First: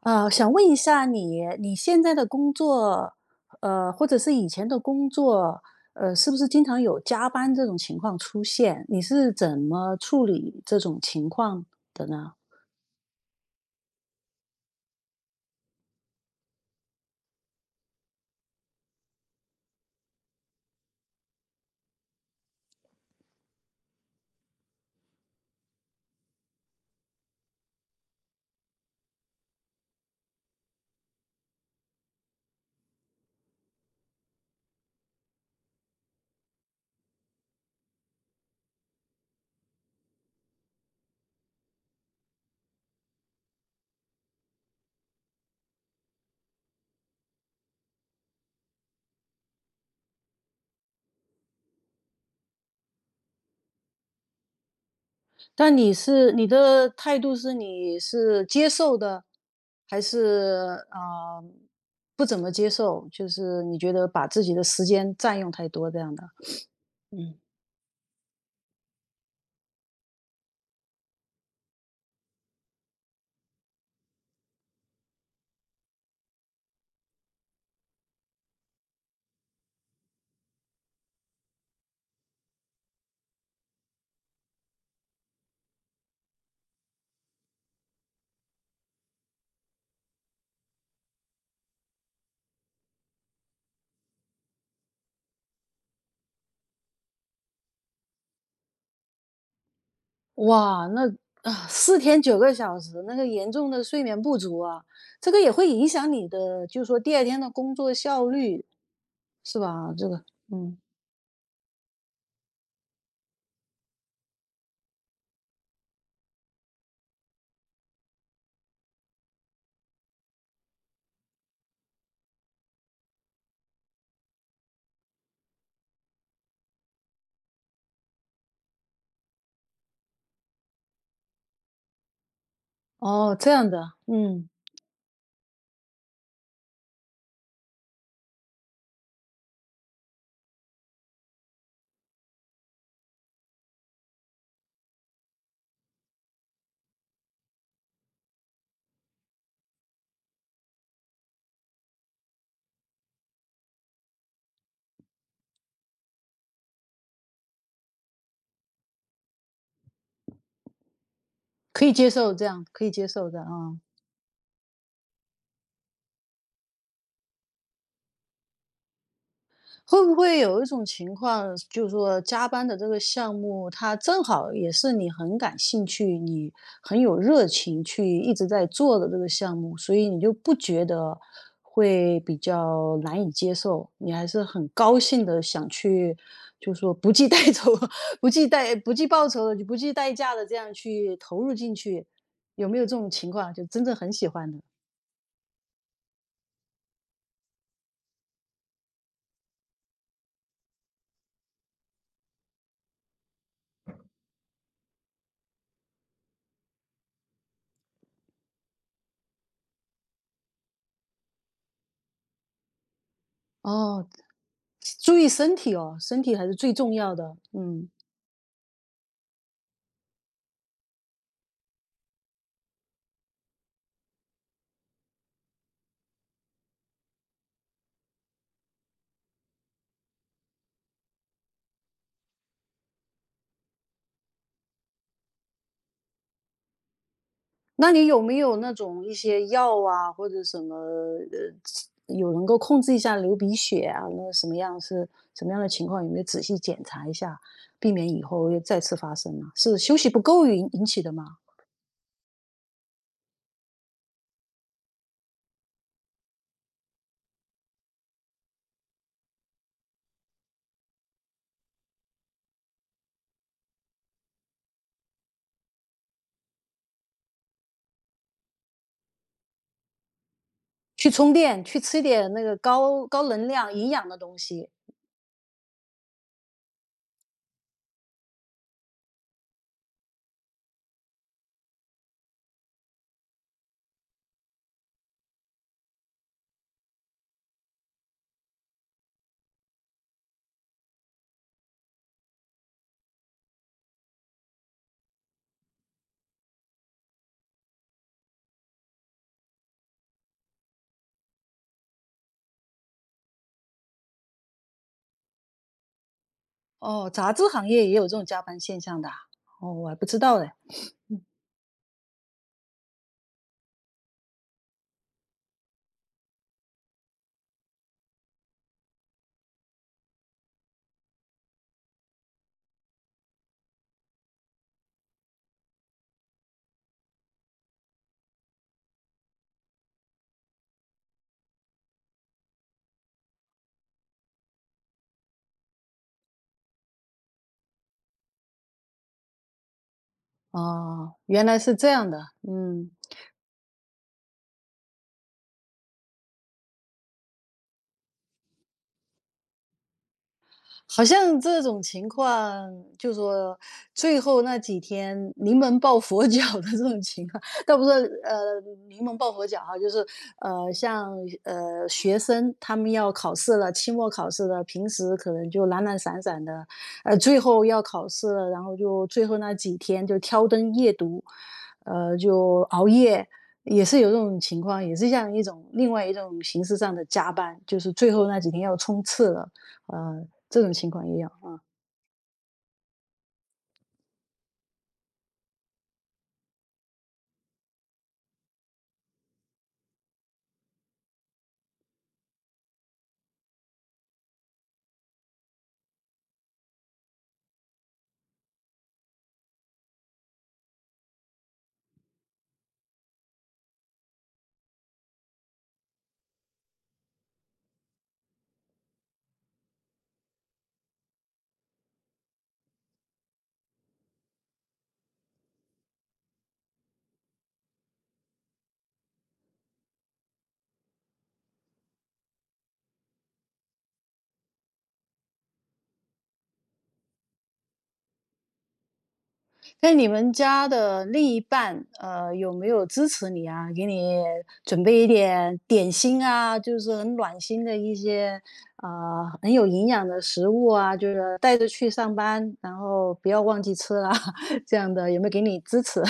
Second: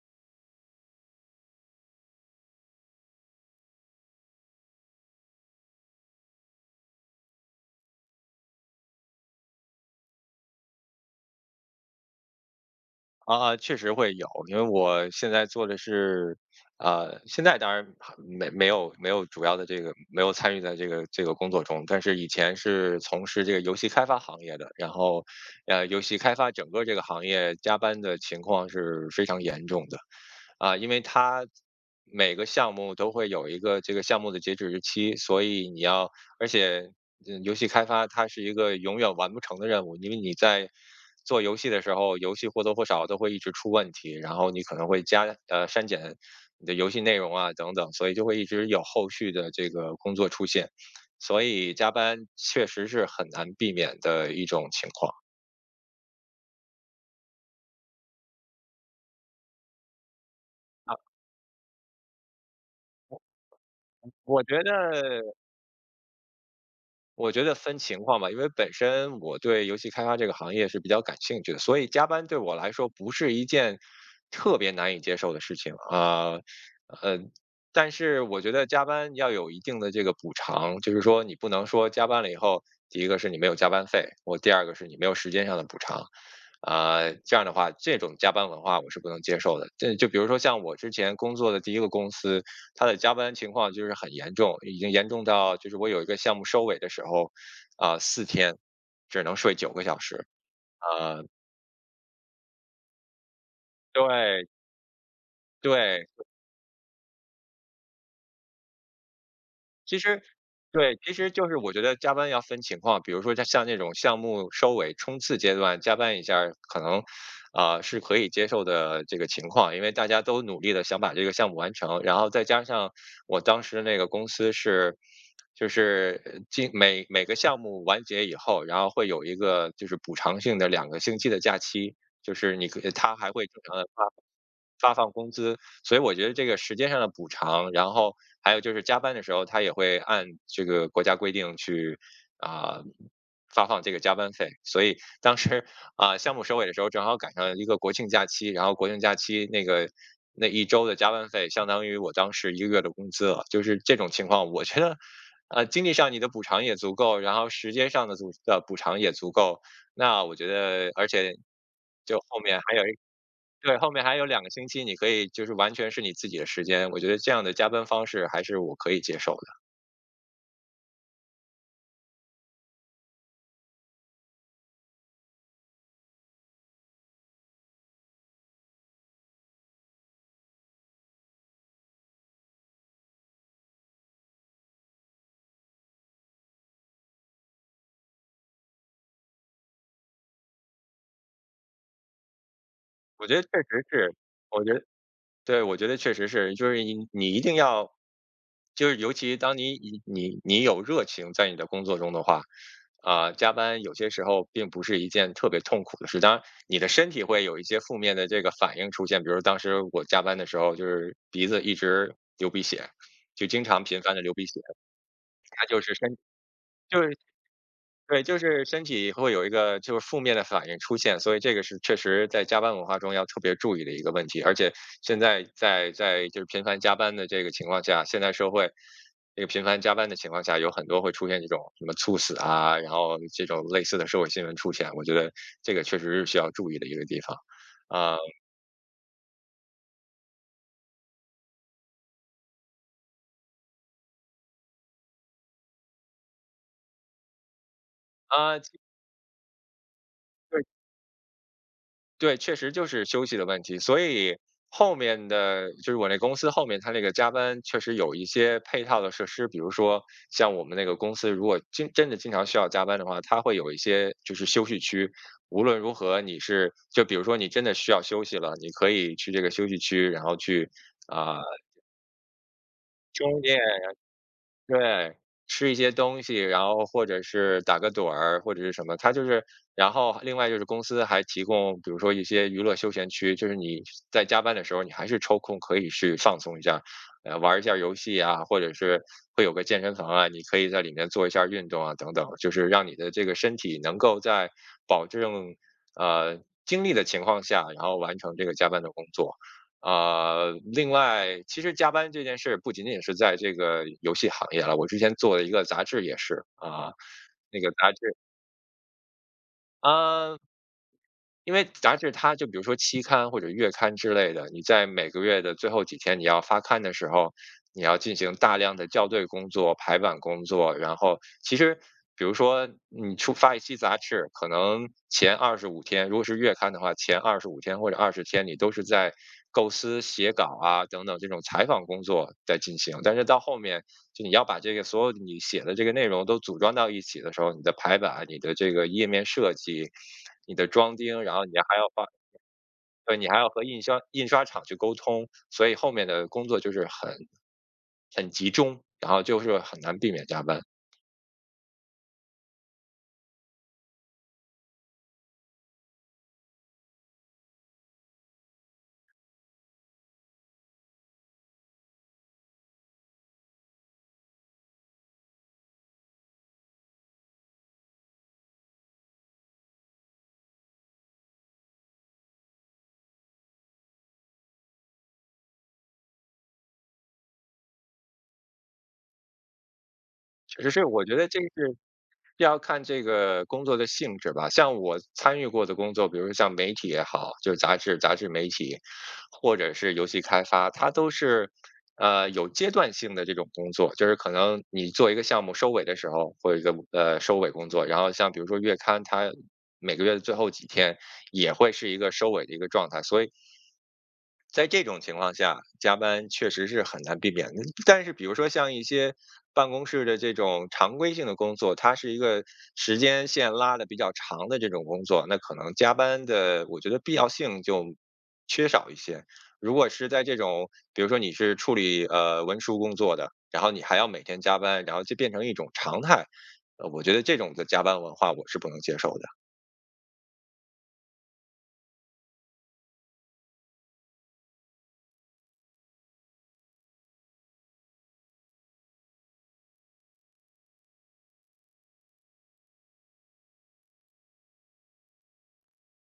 想问一下你，你现在的工作，或者是以前的工作，是不是经常有加班这种情况出现？你是怎么处理这种情况的呢？确实会有，因为我现在做的是，现在当然还没有主要的没有参与在这个工作中，但是以前是从事这个游戏开发行业的，然后，游戏开发整个这个行业加班的情况是非常严重的，因为它每个项目都会有一个这个项目的截止日期，所以你要，而且游戏开发它是一个永远完不成的任务，因为你在做游戏的时候，游戏或多或少都会一直出问题，然后你可能会删减你的游戏内容啊等等，所以就会一直有后续的这个工作出现，所以加班确实是很难避免的一种情况。但你的态度是接受的，还是啊。啊不怎么接受？我就是你觉得把自我己的觉得时间占用太多这样的？我嗯觉得分情况吧，因为本身我对游戏开发这个行业是比较感兴趣的，所以加班对我来说不是一件特别难以接受的事情啊，呃，但是我觉得加班要有一定的这个补偿，就是说你不能说加班了以后，第一个是你没有加班费，我第二个是你没有时间上的补偿，这样的话，这种加班文化我是不能接受的。这就比如说像我之前工作的第一个公司，他的加班情况就是很严重，已经严重到就是我有一个项目收尾的时候，四天只能睡9个小时。哇，那，啊、4天9个小时，那个严重的睡眠不对足啊。这个也会影对。响你的，就是说第二天的工作效率，是吧？其实，嗯，对，其实就是我觉得加班要分情况，比如说像那种项目收尾冲刺阶段加班一下儿可能，是可以接受的这个情况，因为大家都努力的想把这个项目完成，然后再加上我当时那个公司是，进每个项目完结以后，然后会有一个就是补偿性的两个星期的假期，就是你可他还哦，会这正样常的的，嗯，发放工资，所以我觉得这个时间上的补偿，然后还有就是加班的时候，他也会按这个国家规定去啊、发放这个加班费。所以当时项目收尾的时候，正好赶上一个国庆假期，然后国庆假期那一周的加班费，相当于我当时一个月的工资了。就是这种情况，我觉得。经济上你的补偿也足够，然后时间上的补偿也足够，那我觉得，而且可以接就受后这面样，还有可以一。接受的对，啊。后面还有两个星期，你可以就是完全是你自己的时间，我觉得这样的加班方式还是我可以接受的。会不会有一种情况，就是说加班的这个项目，它正好也是你很感兴趣，你很有热情去一直在做的这个项目，所以你就不觉得会比较难以接受，你还是很高兴的想去，就是说不计代酬、不计报酬的、就不计代价的这样去投入进去，有没有这种我情觉得确况？就真实正很是，喜欢的。我觉得对，我觉得确实是，就是你一定要就是尤其当你有热情在你的工作中的话，加班有些时候并不是一件特别痛苦的事。当然你的身体会有一些负面的这个反应出现，比如当时我加班的时候，就是鼻子一直流鼻血，就经常频哦，繁的流鼻血。注意身它体就是哦，身身体还是最重就要是的，嗯。对，就是身体会有一个就是负面的反应出现，所以这个是确实在加班文化中要特别注意的一个问题。而且现在在就是频繁加班的这个情况下，现代社会这个频繁加班的情况下，有很多会出现这种什么猝死啊，然后这种类似的社会新闻出现，我觉得这个确实是需要注意的一个地方。那你啊、有没有那种一些药啊，或者什么有能够控制一下流鼻血啊？那什么样的情况？有没有仔细检查一下，避免以后又啊，再次发生呢？是休息不够引起的吗？对，确实就是休息的问题，所以后面的就是我那公司后面它那个加班确实有一些配套的设施，比如说像我们那个公司，如果真的经常需要加班的话，它会有一些就是休息区。无论如何，就比如说你真的需要休息了，你可以去这个休息区，然后去去充啊、电，去吃点那个高中能间。量、营养的东西。对，吃一些东西，然后或者是打个盹儿，或者是什么，它就是然后另外就是公司还提供，比如说一些娱乐休闲区，就是你在加班的时候，你还是抽空可以去放松一下，玩儿一下游戏啊，或者是会有个健身房啊，你可以在里面做一下运动啊，等等，就是让你的这个身体能够在保证呃精力的情况下，然后完成这个加班的工作。啊，另外，其实加班这件事不仅仅是在这个游戏行业了，我之前做的一个杂志也是啊，哦，杂志那行个业杂也有这志种加班现象的啊。哦，我还不知道啊，嘞。因为杂志它就比如说期刊或者月刊之类的，你在每个月的最后几天你要发刊的时候，你要进行大量的校对工作、排版工作，然后其实比如说你出发一期杂志，可能前二十五天，如果是月刊的话，前二十五天或者20天，你都是在构思、写稿啊等等这种采访工作在进行。但是到后面，就你要把这个所有你写的这个内容都组装到一起的时候，你的排版、你的这个页面设计、你的装哦，订，然原后你来是还要这花样的。嗯，对，你还要和印刷厂去沟通，所以后面的工作就是很集中，然后就是很难避免加班。好像这种情况，就说最后那几天临门抱佛 脚的这种情况，倒不是呃临门抱佛脚哈，就是像学生他们要考试了，期末考试了，平时可能就懒懒散散的，最后要考试了，然后就最后那几天就挑灯夜读，就熬夜。也是有这种情况，也是像一种另外一种形式上的加班，就是最后那几天要冲刺了，这确实种是，情况我觉也有得这个啊。是要看这个工作的性质吧。像我参与过的工作，比如说像媒体也好，就是杂志媒体，或者是游戏开发，它都是有阶段性的这种工作，就是可能你做一个项目收尾的时候，或者一个收尾工作，然后像比如说月刊，它每个月的最后几天也会是一个收尾的一个状态，所以在这种情况下，加班确实是很难避免的。但是比如说像一些办公室的这种常规性的工作，它是一个时间线拉的比较长的这种工作，那可能加班的我觉得必要性就缺少一些。如果是在这种，比如说你是处理文书工作的，然后你还要每天加班，然后就变成一种常态，我觉得这种的加班文化我是不能接受的。那你们家的另一半，有没有支持你啊？给你准备一点点心啊，就是很暖心的一些，很有营养的食物啊，就是带着去上班，然后不要忘记吃啦，这样的有没有给你支持？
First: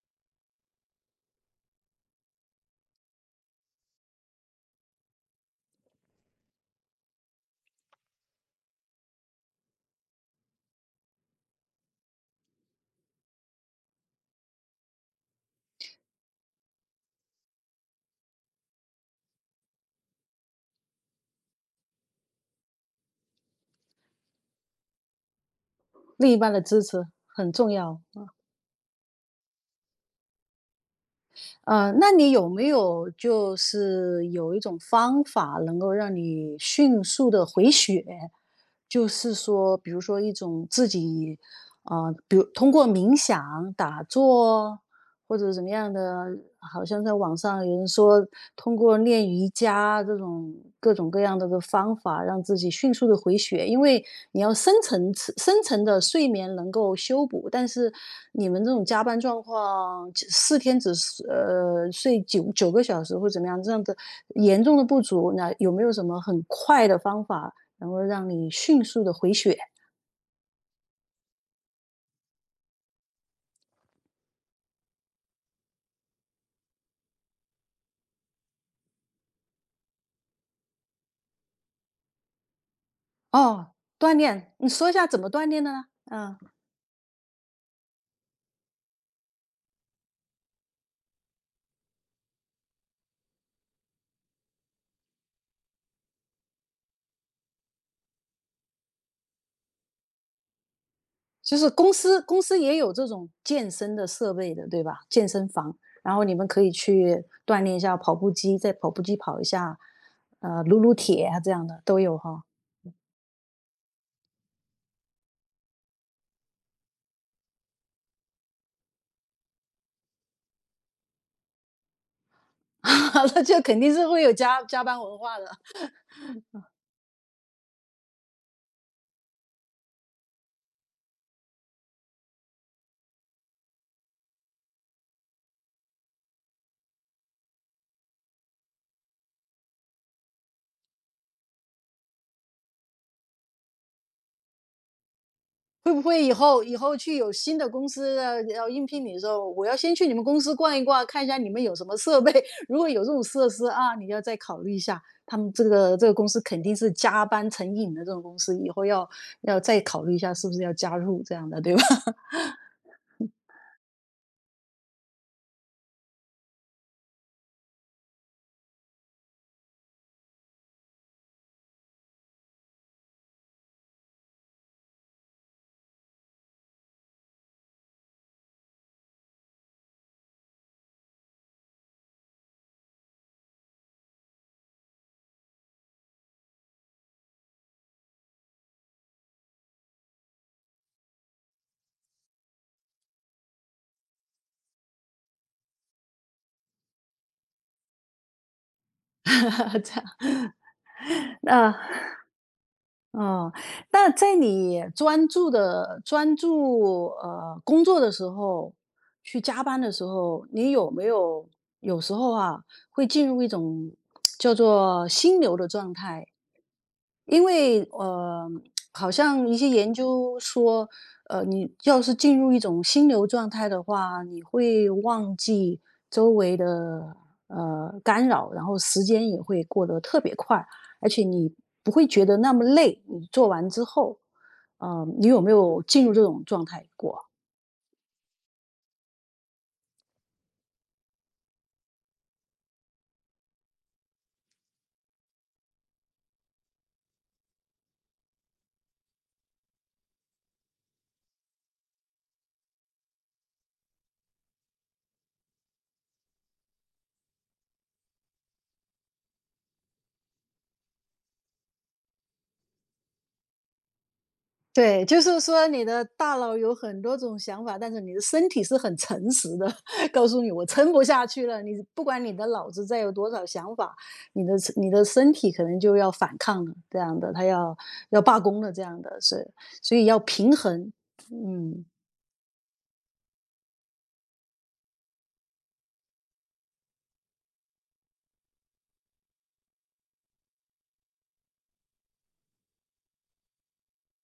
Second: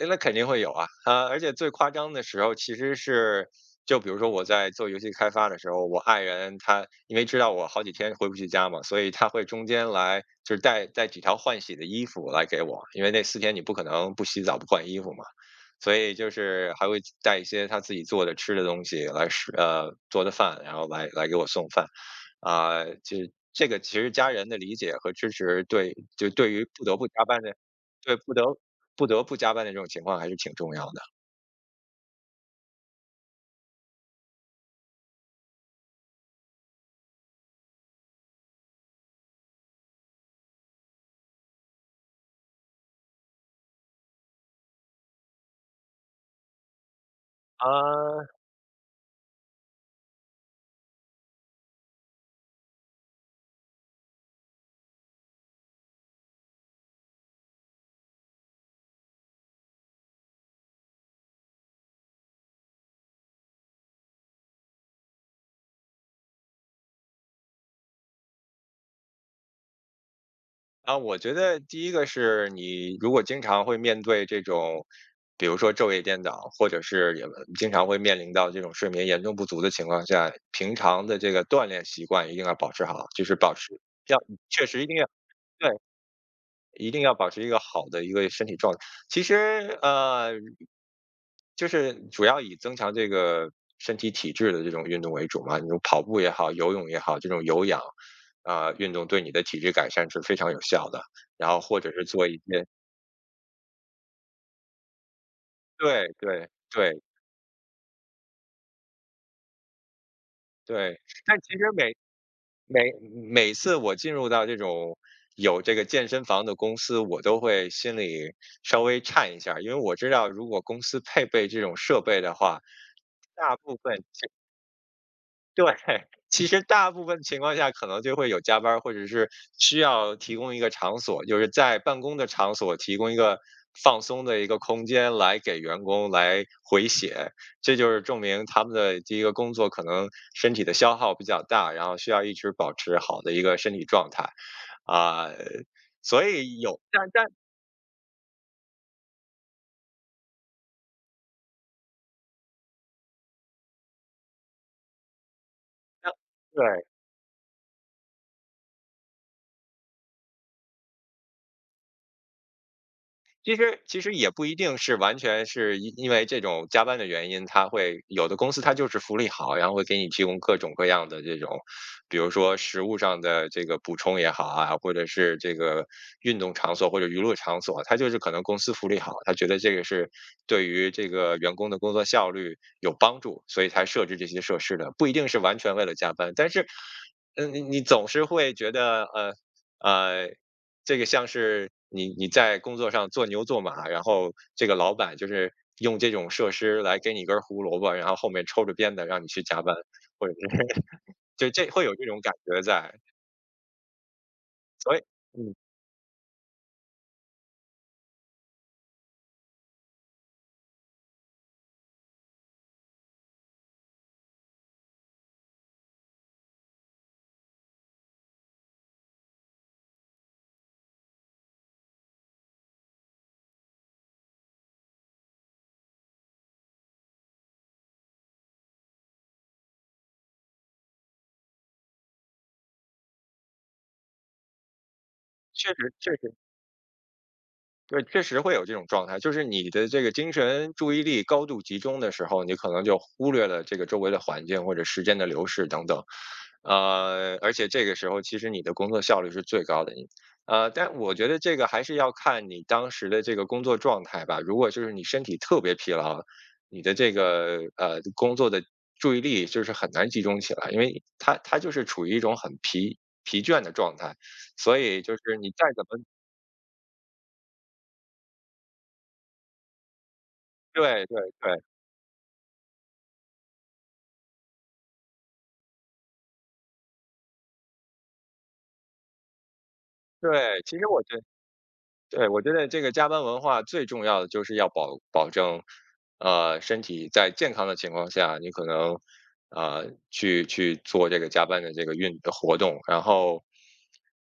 诶，那肯定会有啊，啊，而且最夸张的时候其实是就比如说我在做游戏开发的时候，我爱人她因为知道我好几天回不去家嘛，所以她会中间来就是带几条换洗的衣服来给我，因为那四天你不可能不洗澡不换衣服嘛。所以就是还会带一些他自己做的吃的东西做的饭，然后来给我送饭。这个其实家人的理解和支持，另一半对的于支不得持不加班很的重要。对，不得不加班的这种情况还是挺重要的。那你有没有就是有一种方法能够让你迅速的回血？就是说，比如说一种自己，比如通过冥想、打坐，或者怎么样的，好像在网上啊，有人说，通过练瑜伽这种各种各样的方法，让自己迅速的回血。因为你要深层次、深层的睡眠能够修补，但是你们这种加班状况，只四天只是睡九个小时或怎么样，这样的严重的不足，那有没有什么很快的方法能够让你迅速的回血？我觉得第一个是你如果经常会面对这种，比如说昼夜颠倒，或者是也经常会面临到这种睡眠严重不足的情况下，平常的这个锻炼习惯一定要保持好，就是保哦，持锻要炼，确你实一说一定下要怎么锻炼对，的呢？嗯。一定要保持一个好的一个身体状态。其实，呃就是主要以增强这个身体体质的这种运动为主嘛，你说跑步也好，游泳也好，这种有氧运动对你的体质改善是非常有效的。然就后是或者公是司做一公司些，也有这种健身的设备的，对吧？健身房，对然后你们对可以对去锻炼一下跑步机，在跑步机跑一下，撸撸对。铁啊但这其样实的每都有哈。每每次我进入到这种有这个健身房的公司，我都会心里稍微颤一下儿，因为我知道如果公司配备这种设备的话，那大就部肯定分是会有加班文化的。对，其实大部分情况下可能就会有加班儿，或者是需要提供一个场所，就是在办公的场所提供一个放松的一个空间来给员工来回血，这就是证明他们的第一个工作可能身体的消耗比较大，然后需要一直保持好的一个身体状态，啊，会不会所以以后以有，后但去但有新的公司要应聘你的时候，我要先去你们公司逛一逛，看一下你们有什么设备？如果有这种设施啊，你要再考虑一下。他们这个这但个公司肯定对。是加班成瘾的这种公司，以后要再考虑一下是不是要加入这样的，对吧？其实也不一定是完全是因为这种加班的原因，他会有的公司他就是福利好，然后会给你提供各种各样的这种，比如说食物上的这个补充也好啊，或者是这个运动场所或者娱乐场所，他就是可能公司福利好，他觉得这个是对于这个员工的工作效率有帮助，所以才设置这些设施的，不一定是完全为了加班，但是。嗯，你你总是会觉得，呃，这个像是你你在工作上做牛做马，然后这个老板就是用这种设施来给你一根儿胡萝卜，然后后面抽着鞭子让你去加班，这或样，者是 就这那会有这种感觉在，哦，在你所以专注嗯，的专注呃工作的时候，去加班的时候，你有没有有时候会进入一种叫做心流的状态？因为好像一些研究说，你要是进入一种心流状态的话，你会忘记周围的干扰，然后时间也会过得特别快。而且你不会觉得那么累，你做完之后，你有没确有实进确入这实种状态过？对，确实会有这种状态，就是你的这个精神注意力高度集中的时候，你可能就忽略了这个周围的环境或者时间的流逝等等，而且这个时候其实你的工作效率是最高的，但我觉得这个还是要看你当时的这个工作状态吧。如果就是你身体特别疲劳，你的这个工作的注意力就是很难集中起来，因为它就是处于一种很疲倦的状态，所对，以就就是是你说再你怎的么大脑有很多种想法，但是你的身体是很诚实的，告诉你我撑不对对下去对，了。你不管你的脑子再有多少想法，你的身体可能就要反抗了，这样的，他要罢工了，这样的，是，所以要平对，其实衡，我觉嗯。对，我觉得这个加班文化最重要的就是要保证，呃，身体在健康的情况下，你可能，呃，去做这个加班的这个运的活动，然后，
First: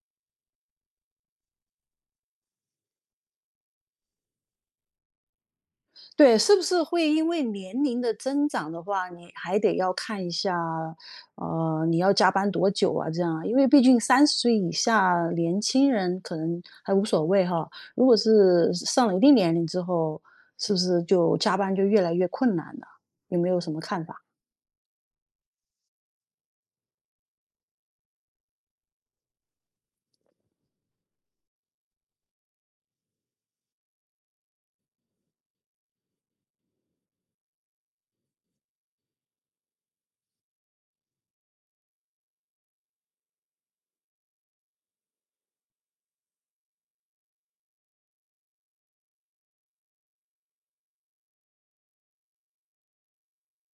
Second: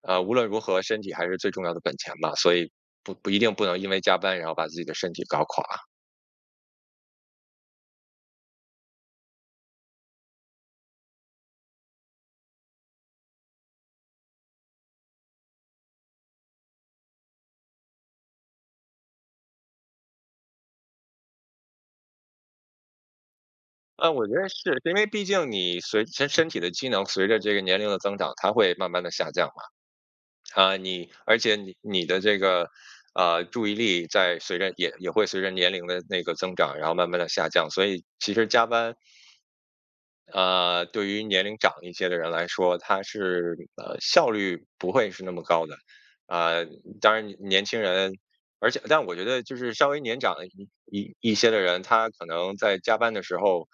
呃，无论如何，身体还是最重要的本钱嘛，所以不一定不能因为加班然后把自己的身体搞垮。对，是不是会因为年龄的增长的话，你还得要看一下，你要加班多久啊？这样啊，因为毕竟30岁以下年轻人可能还无所谓哈。如果是上了一定年龄之后，是不是就加班就越来越困难了？有没有什么看呃，法？我觉得是因为毕竟你身体的机能随着这个年龄的增长，它会慢慢的下降。嘛。啊，你而且你你的这个，呃，注意力在随着也会随着年龄的那个增长，然后慢慢的下降，所以其实加班呃，对于年龄长一些的人来说，他是呃效率不会是那么高的，呃，当然年轻人，而且但我觉得就是稍微年长一些的人，他可能在加班的时候，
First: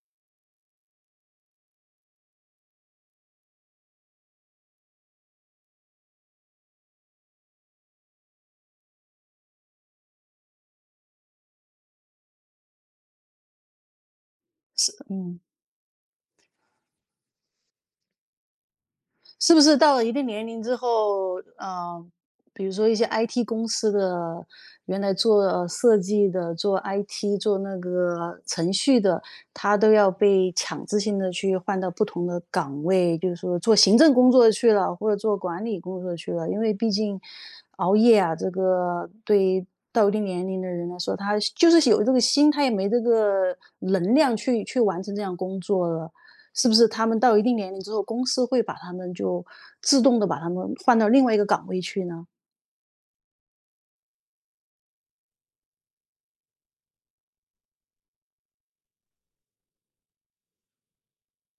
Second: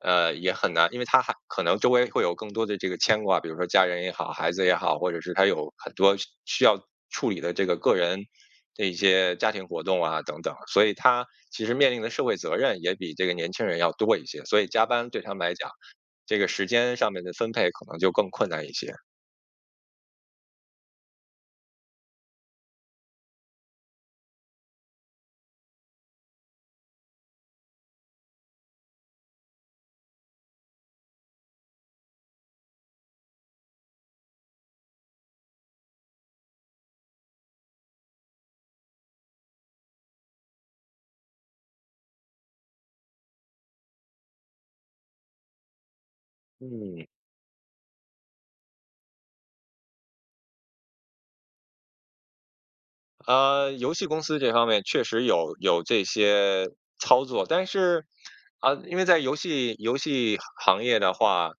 呃，也很难，因为他还可能周围会有更多的这个牵挂，比如说家人也好，孩子也好，或者是他有很多需要处理的这个个人的一些家庭活动啊等等，所以他其实面临的社会责任也比这个年轻人要多一些，所以加是，班对他们嗯，来讲。这个时间上面的分配可能就更困难一些。是不是到了一定年龄之后，比如说一些 IT 公司的，原来做设计的、做 IT、做那个程序的，他都要被强制性的去换到不同的岗位，就是说做行政工作去了，或者做管理工作去了。因为毕竟熬夜啊，这个对于到一定年龄的人来说，他就是有这个心，他也没这个能量去完成这样工作了。是不是他嗯，们到一定年龄之后，公司会把他们就自动的把他们换到另外一个岗位去呢？呃，游戏公司这方面确实有这些操作，但是因为在游戏行业的话，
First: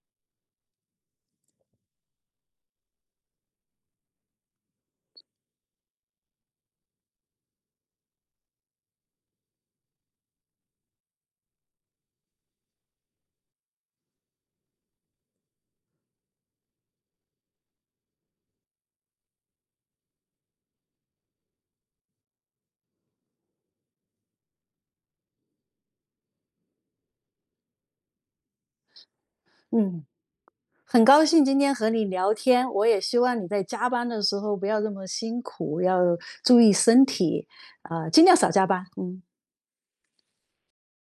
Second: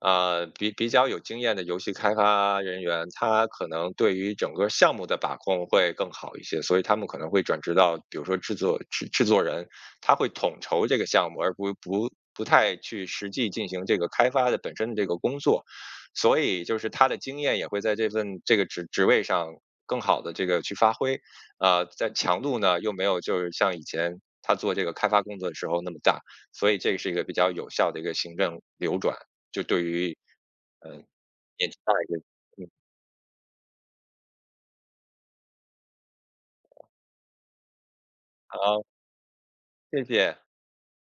呃，比较有经验的游戏开发人员，他可能对于整个项目的把控会更好一些，所以他们可能会转职到，比如说制作人，他会统筹这个项目，而不太去实际进行这个开发的本身的这个工作。所以就是他的经验也会在这份这个职位上更好的这个去发挥。呃，在强度呢，又没有就是像以前他做这个开发工作的时候那么大，所以这是一个比较有效的一个行政流转，就对嗯，于嗯，呃，很高兴今年天纪和大你一个。聊嗯，天，我也希望你在加班的时候不要这么辛苦，要注意身体，尽量少加好，班。嗯。谢谢。